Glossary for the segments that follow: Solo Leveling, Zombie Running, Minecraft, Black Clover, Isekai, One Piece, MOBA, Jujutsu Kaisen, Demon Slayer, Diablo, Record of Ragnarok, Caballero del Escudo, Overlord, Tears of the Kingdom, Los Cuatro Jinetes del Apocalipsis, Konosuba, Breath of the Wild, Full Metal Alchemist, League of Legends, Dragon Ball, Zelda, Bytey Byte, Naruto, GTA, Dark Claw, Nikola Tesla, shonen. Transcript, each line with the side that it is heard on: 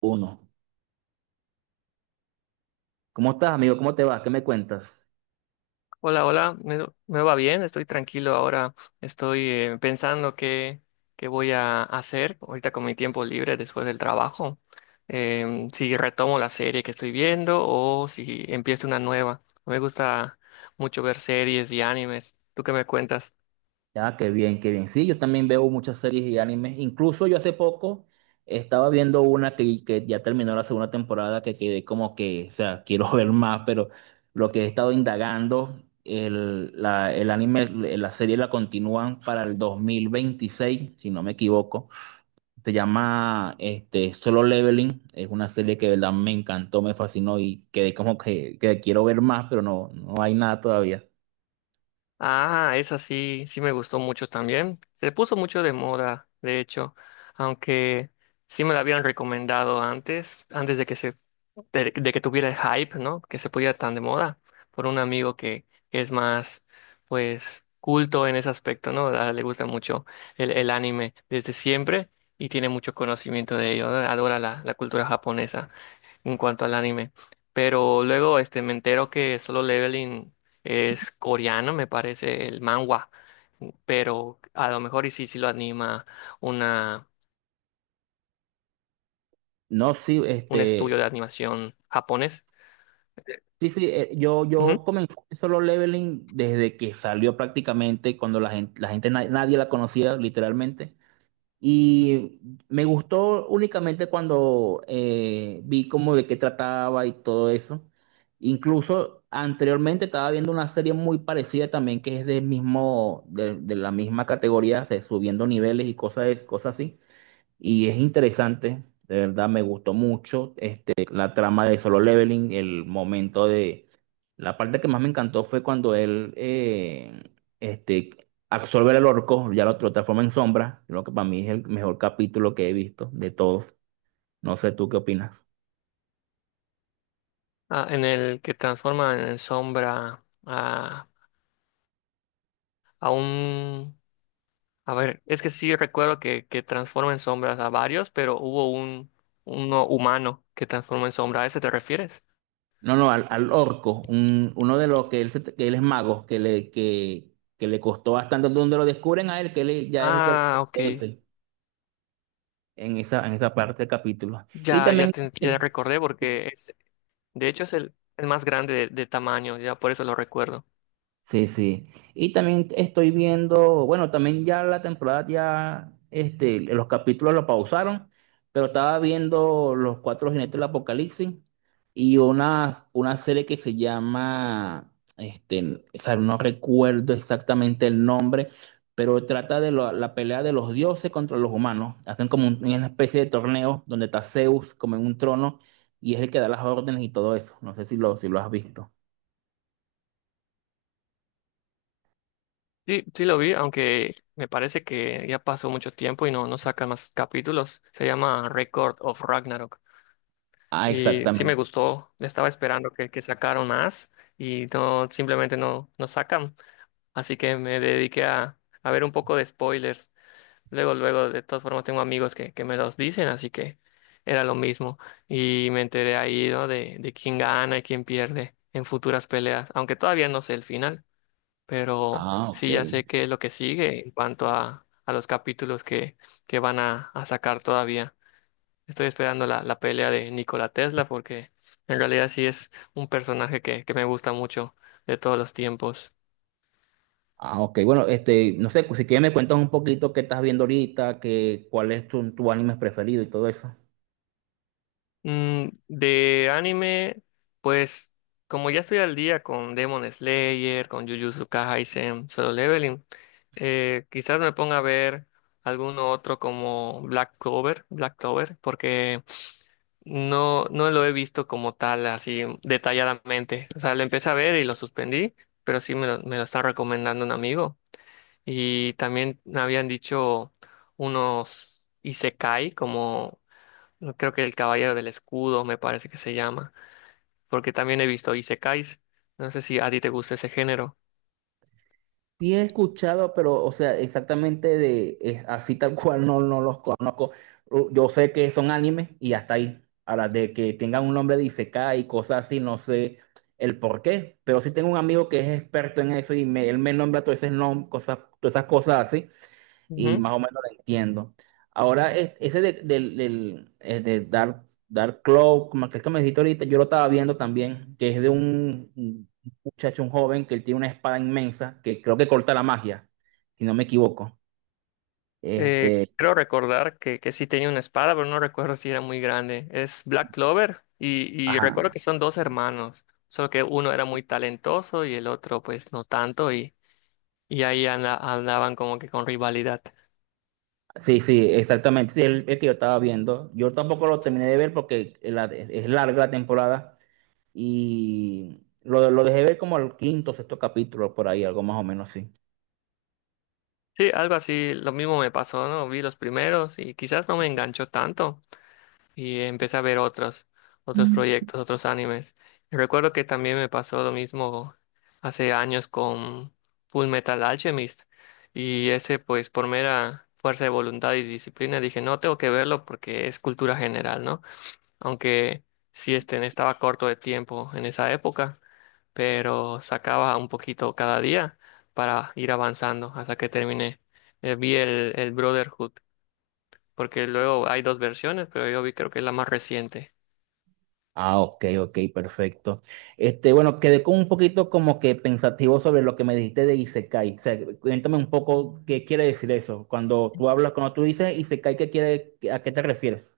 right: Uno. ¿Cómo estás, amigo? ¿Cómo te va? ¿Qué me cuentas?
left: Hola, hola, me va bien, estoy tranquilo ahora, estoy pensando qué voy a hacer ahorita con mi tiempo libre después del trabajo. Si retomo la serie que estoy viendo o si empiezo una nueva. Me gusta mucho ver series y animes. ¿Tú qué me cuentas?
right: Ya, qué bien, qué bien. Sí, yo también veo muchas series y animes. Incluso yo hace poco estaba viendo una que ya terminó la segunda temporada, que quedé como que, o sea, quiero ver más, pero lo que he estado indagando, el anime, la serie la continúan para el 2026, si no me equivoco. Se llama este, Solo Leveling. Es una serie que de verdad me encantó, me fascinó y quedé como que quiero ver más, pero no, no hay nada todavía.
left: Ah, esa sí, sí me gustó mucho también. Se puso mucho de moda, de hecho, aunque sí me la habían recomendado antes, de que tuviera el hype, ¿no? Que se pudiera tan de moda por un amigo que es más, pues, culto en ese aspecto, ¿no? Le gusta mucho el anime desde siempre y tiene mucho conocimiento de ello, ¿no? Adora la cultura japonesa en cuanto al anime. Pero luego este, me entero que Solo Leveling es coreano, me parece, el manhwa. Pero a lo mejor y sí, sí lo anima una,
right: No, sí,
left: un estudio
right: este,
left: de animación japonés.
right: sí, sí, yo,
left: Ujú.
right: yo comencé Solo Leveling desde que salió prácticamente, cuando nadie la conocía literalmente. Y me gustó únicamente cuando vi como de qué trataba y todo eso. Incluso anteriormente estaba viendo una serie muy parecida también que es del mismo, de la misma categoría, o sea, subiendo niveles y cosas, cosas así. Y es interesante, de verdad me gustó mucho este, la trama de Solo Leveling, el momento de... La parte que más me encantó fue cuando él este, absorbe al orco, ya lo transforma en sombra, lo que para mí es el mejor capítulo que he visto de todos. No sé tú qué opinas.
left: Ah, ¿en el que transforma en sombra a un... es que sí recuerdo que transforma en sombras a varios, pero hubo un uno humano que transforma en sombra? ¿A ese te refieres?
right: No, no, al, al orco, uno de los que que él es mago, que le costó bastante, donde lo descubren a él, que él ya es el que-
left: Ah, ok.
right: el jefe en esa parte del capítulo. Y
left: Ya, ya,
right: también...
left: ya recordé porque de hecho, es el más grande de tamaño, ya por eso lo recuerdo.
right: Sí, sí. Y también estoy viendo, bueno, también ya la temporada ya, este, los capítulos lo pausaron, pero estaba viendo Los Cuatro Jinetes del Apocalipsis y una serie que se llama, este, o sea, no recuerdo exactamente el nombre, pero trata de la pelea de los dioses contra los humanos. Hacen como una especie de torneo donde está Zeus como en un trono y es el que da las órdenes y todo eso. No sé si lo, si lo has visto.
left: Sí, sí lo vi, aunque me parece que ya pasó mucho tiempo y no, no sacan más capítulos. Se llama Record of Ragnarok.
right: Ah,
left: Y sí me
right: exactamente.
left: gustó, estaba esperando que sacaran más y no, simplemente no, no sacan. Así que me dediqué a ver un poco de spoilers. Luego, luego, de todas formas, tengo amigos que me los dicen, así que era lo mismo. Y me enteré ahí, ¿no? De quién gana y quién pierde en futuras peleas, aunque todavía no sé el final, pero
right: Ah, ok.
left: sí ya sé qué es lo que sigue en cuanto a los capítulos que van a sacar todavía. Estoy esperando la pelea de Nikola Tesla porque en realidad sí es un personaje que me gusta mucho de todos los tiempos.
right: Ah, ok, bueno, este, no sé, si quieres me cuentas un poquito qué estás viendo ahorita, qué, cuál es tu, tu anime preferido y todo eso.
left: Mm, de anime, pues como ya estoy al día con Demon Slayer, con Jujutsu Kaisen, Solo Leveling, quizás me ponga a ver alguno otro como Black Clover, porque no, no lo he visto como tal, así detalladamente. O sea, lo empecé a ver y lo suspendí, pero sí me lo está recomendando un amigo. Y también me habían dicho unos Isekai como no, creo que el Caballero del Escudo me parece que se llama, porque también he visto Isekais. No sé si a ti te gusta ese género.
right: Sí he escuchado, pero, o sea, exactamente de, es así tal cual no, no los conozco. Yo sé que son animes y hasta ahí. Ahora, de que tengan un nombre de Isekai y cosas así, no sé el por qué, pero sí tengo un amigo que es experto en eso y me, él me nombra cosas, todas esas cosas así. Y
left: Ujú.
right: más o menos lo entiendo. Ahora, ese de Dark Claw, como aquel que me dijiste ahorita, yo lo estaba viendo también, que es de un muchacho, un joven, que él tiene una espada inmensa, que creo que corta la magia, si no me equivoco. Este,
left: Creo recordar que sí tenía una espada, pero no recuerdo si era muy grande. Es Black Clover y recuerdo
right: ajá.
left: que son dos hermanos, solo que uno era muy talentoso y el otro pues no tanto y ahí andaban como que con rivalidad.
right: Sí, sí, exactamente. Sí, el que yo estaba viendo. Yo tampoco lo terminé de ver porque es larga la temporada y lo dejé ver como el quinto, sexto capítulo, por ahí, algo más o menos así.
left: Sí, algo así, lo mismo me pasó, ¿no? Vi los primeros y quizás no me enganchó tanto y empecé a ver otros, otros proyectos, otros animes. Y recuerdo que también me pasó lo mismo hace años con Full Metal Alchemist y ese pues por mera fuerza de voluntad y disciplina dije, no, tengo que verlo porque es cultura general, ¿no? Aunque sí este, estaba corto de tiempo en esa época, pero sacaba un poquito cada día para ir avanzando hasta que terminé. Vi el Brotherhood porque luego hay dos versiones, pero yo vi creo que es la más reciente.
right: Ah, ok, ok, perfecto. Este, bueno, quedé con un poquito como que pensativo sobre lo que me dijiste de Isekai. O sea, cuéntame un poco qué quiere decir eso. Cuando tú hablas, cuando tú dices Isekai, ¿qué quiere, a qué te refieres?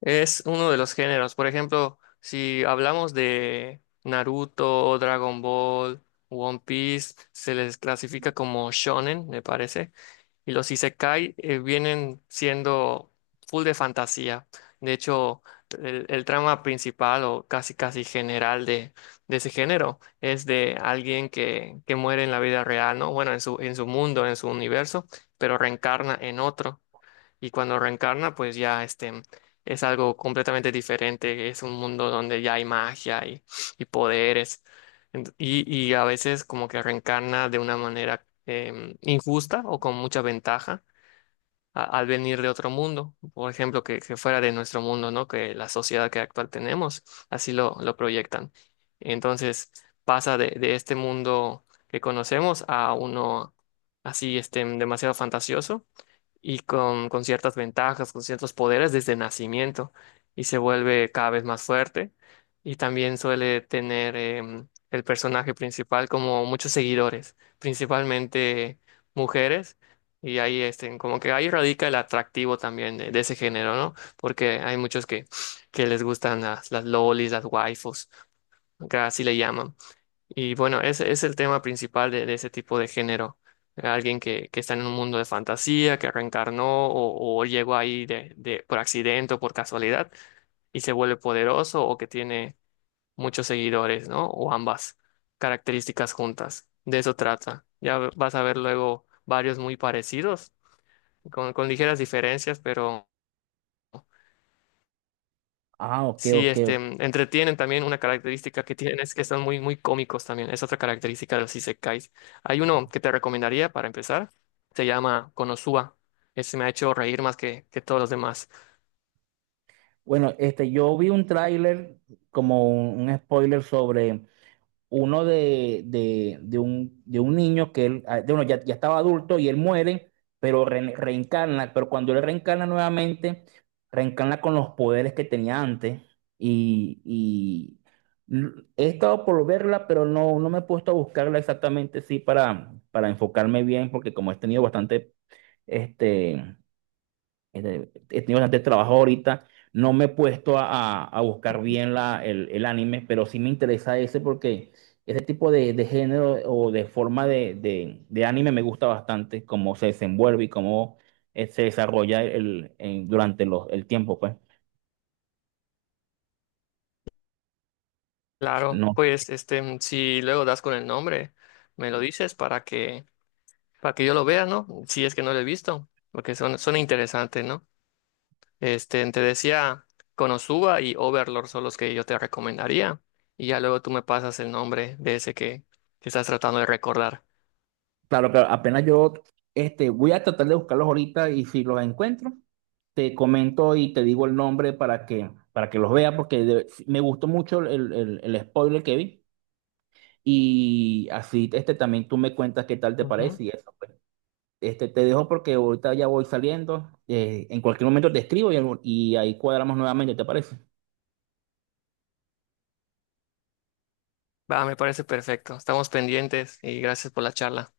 left: Es uno de los géneros. Por ejemplo, si hablamos de Naruto, Dragon Ball, One Piece, se les clasifica como shonen, me parece. Y los isekai vienen siendo full de fantasía. De hecho, el trama principal o casi casi general de ese género es de alguien que muere en la vida real, ¿no? Bueno, en su mundo, en su universo, pero reencarna en otro y cuando reencarna, pues ya este, es algo completamente diferente, es un mundo donde ya hay magia y poderes. Ent- y, y a veces como que reencarna de una manera injusta o con mucha ventaja al venir de otro mundo, por ejemplo, que fuera de nuestro mundo, ¿no? Que la sociedad que actual tenemos, así lo proyectan. Entonces pasa de este mundo que conocemos a uno así este, demasiado fantasioso y con ciertas ventajas, con ciertos poderes desde nacimiento y se vuelve cada vez más fuerte y también suele tener el personaje principal como muchos seguidores, principalmente mujeres y ahí este, como que ahí radica el atractivo también de ese género, ¿no? Porque hay muchos que les gustan las lolis, las waifus, que así le llaman. Y bueno, ese es el tema principal de ese tipo de género. Alguien que está en un mundo de fantasía, que reencarnó o llegó ahí de, por accidente o por casualidad y se vuelve poderoso o que tiene muchos seguidores, ¿no? O ambas características juntas. De eso trata. Ya vas a ver luego varios muy parecidos, con ligeras diferencias, pero
right: Ah, ok,
left: sí,
right: ok.
left: este,
right: Ok.
left: mm, entretienen también. Una característica que tienen es que están muy, muy cómicos también. Es otra característica de los isekais. Hay uno que te recomendaría para empezar. Se llama Konosuba. Ese me ha hecho reír más que todos los demás.
right: Bueno, este, yo vi un tráiler como un spoiler sobre uno de un niño que él, ah, de uno ya, ya estaba adulto y él muere, pero reencarna, pero cuando él reencarna nuevamente, reencarna con los poderes que tenía antes. Y he estado por verla, pero no, no me he puesto a buscarla exactamente, sí, para enfocarme bien, porque como he tenido bastante, este he tenido bastante trabajo ahorita. No me he puesto a, a buscar bien la, el anime, pero sí me interesa ese porque ese tipo de género o de forma de, de anime me gusta bastante, cómo se desenvuelve y cómo se desarrolla el, durante los, el tiempo, pues.
left: Claro,
right: No,
left: pues este, mm, si luego das con el nombre, me lo dices para que yo lo vea, ¿no? Si es que no lo he visto, porque son, son interesantes, ¿no? Este, te decía, Konosuba y Overlord son los que yo te recomendaría. Y ya luego tú me pasas el nombre de ese que estás tratando de recordar.
right: claro, claro, apenas yo este, voy a tratar de buscarlos ahorita y si los encuentro, te comento y te digo el nombre para que los veas, porque me gustó mucho el, el spoiler que vi. Y así, este también tú me cuentas qué tal te
left: Ujú.
right: parece y eso, pues. Este, te dejo porque ahorita ya voy saliendo. En cualquier momento te escribo y ahí cuadramos nuevamente, ¿te parece?
left: Va, me parece perfecto. Estamos pendientes y gracias por la charla.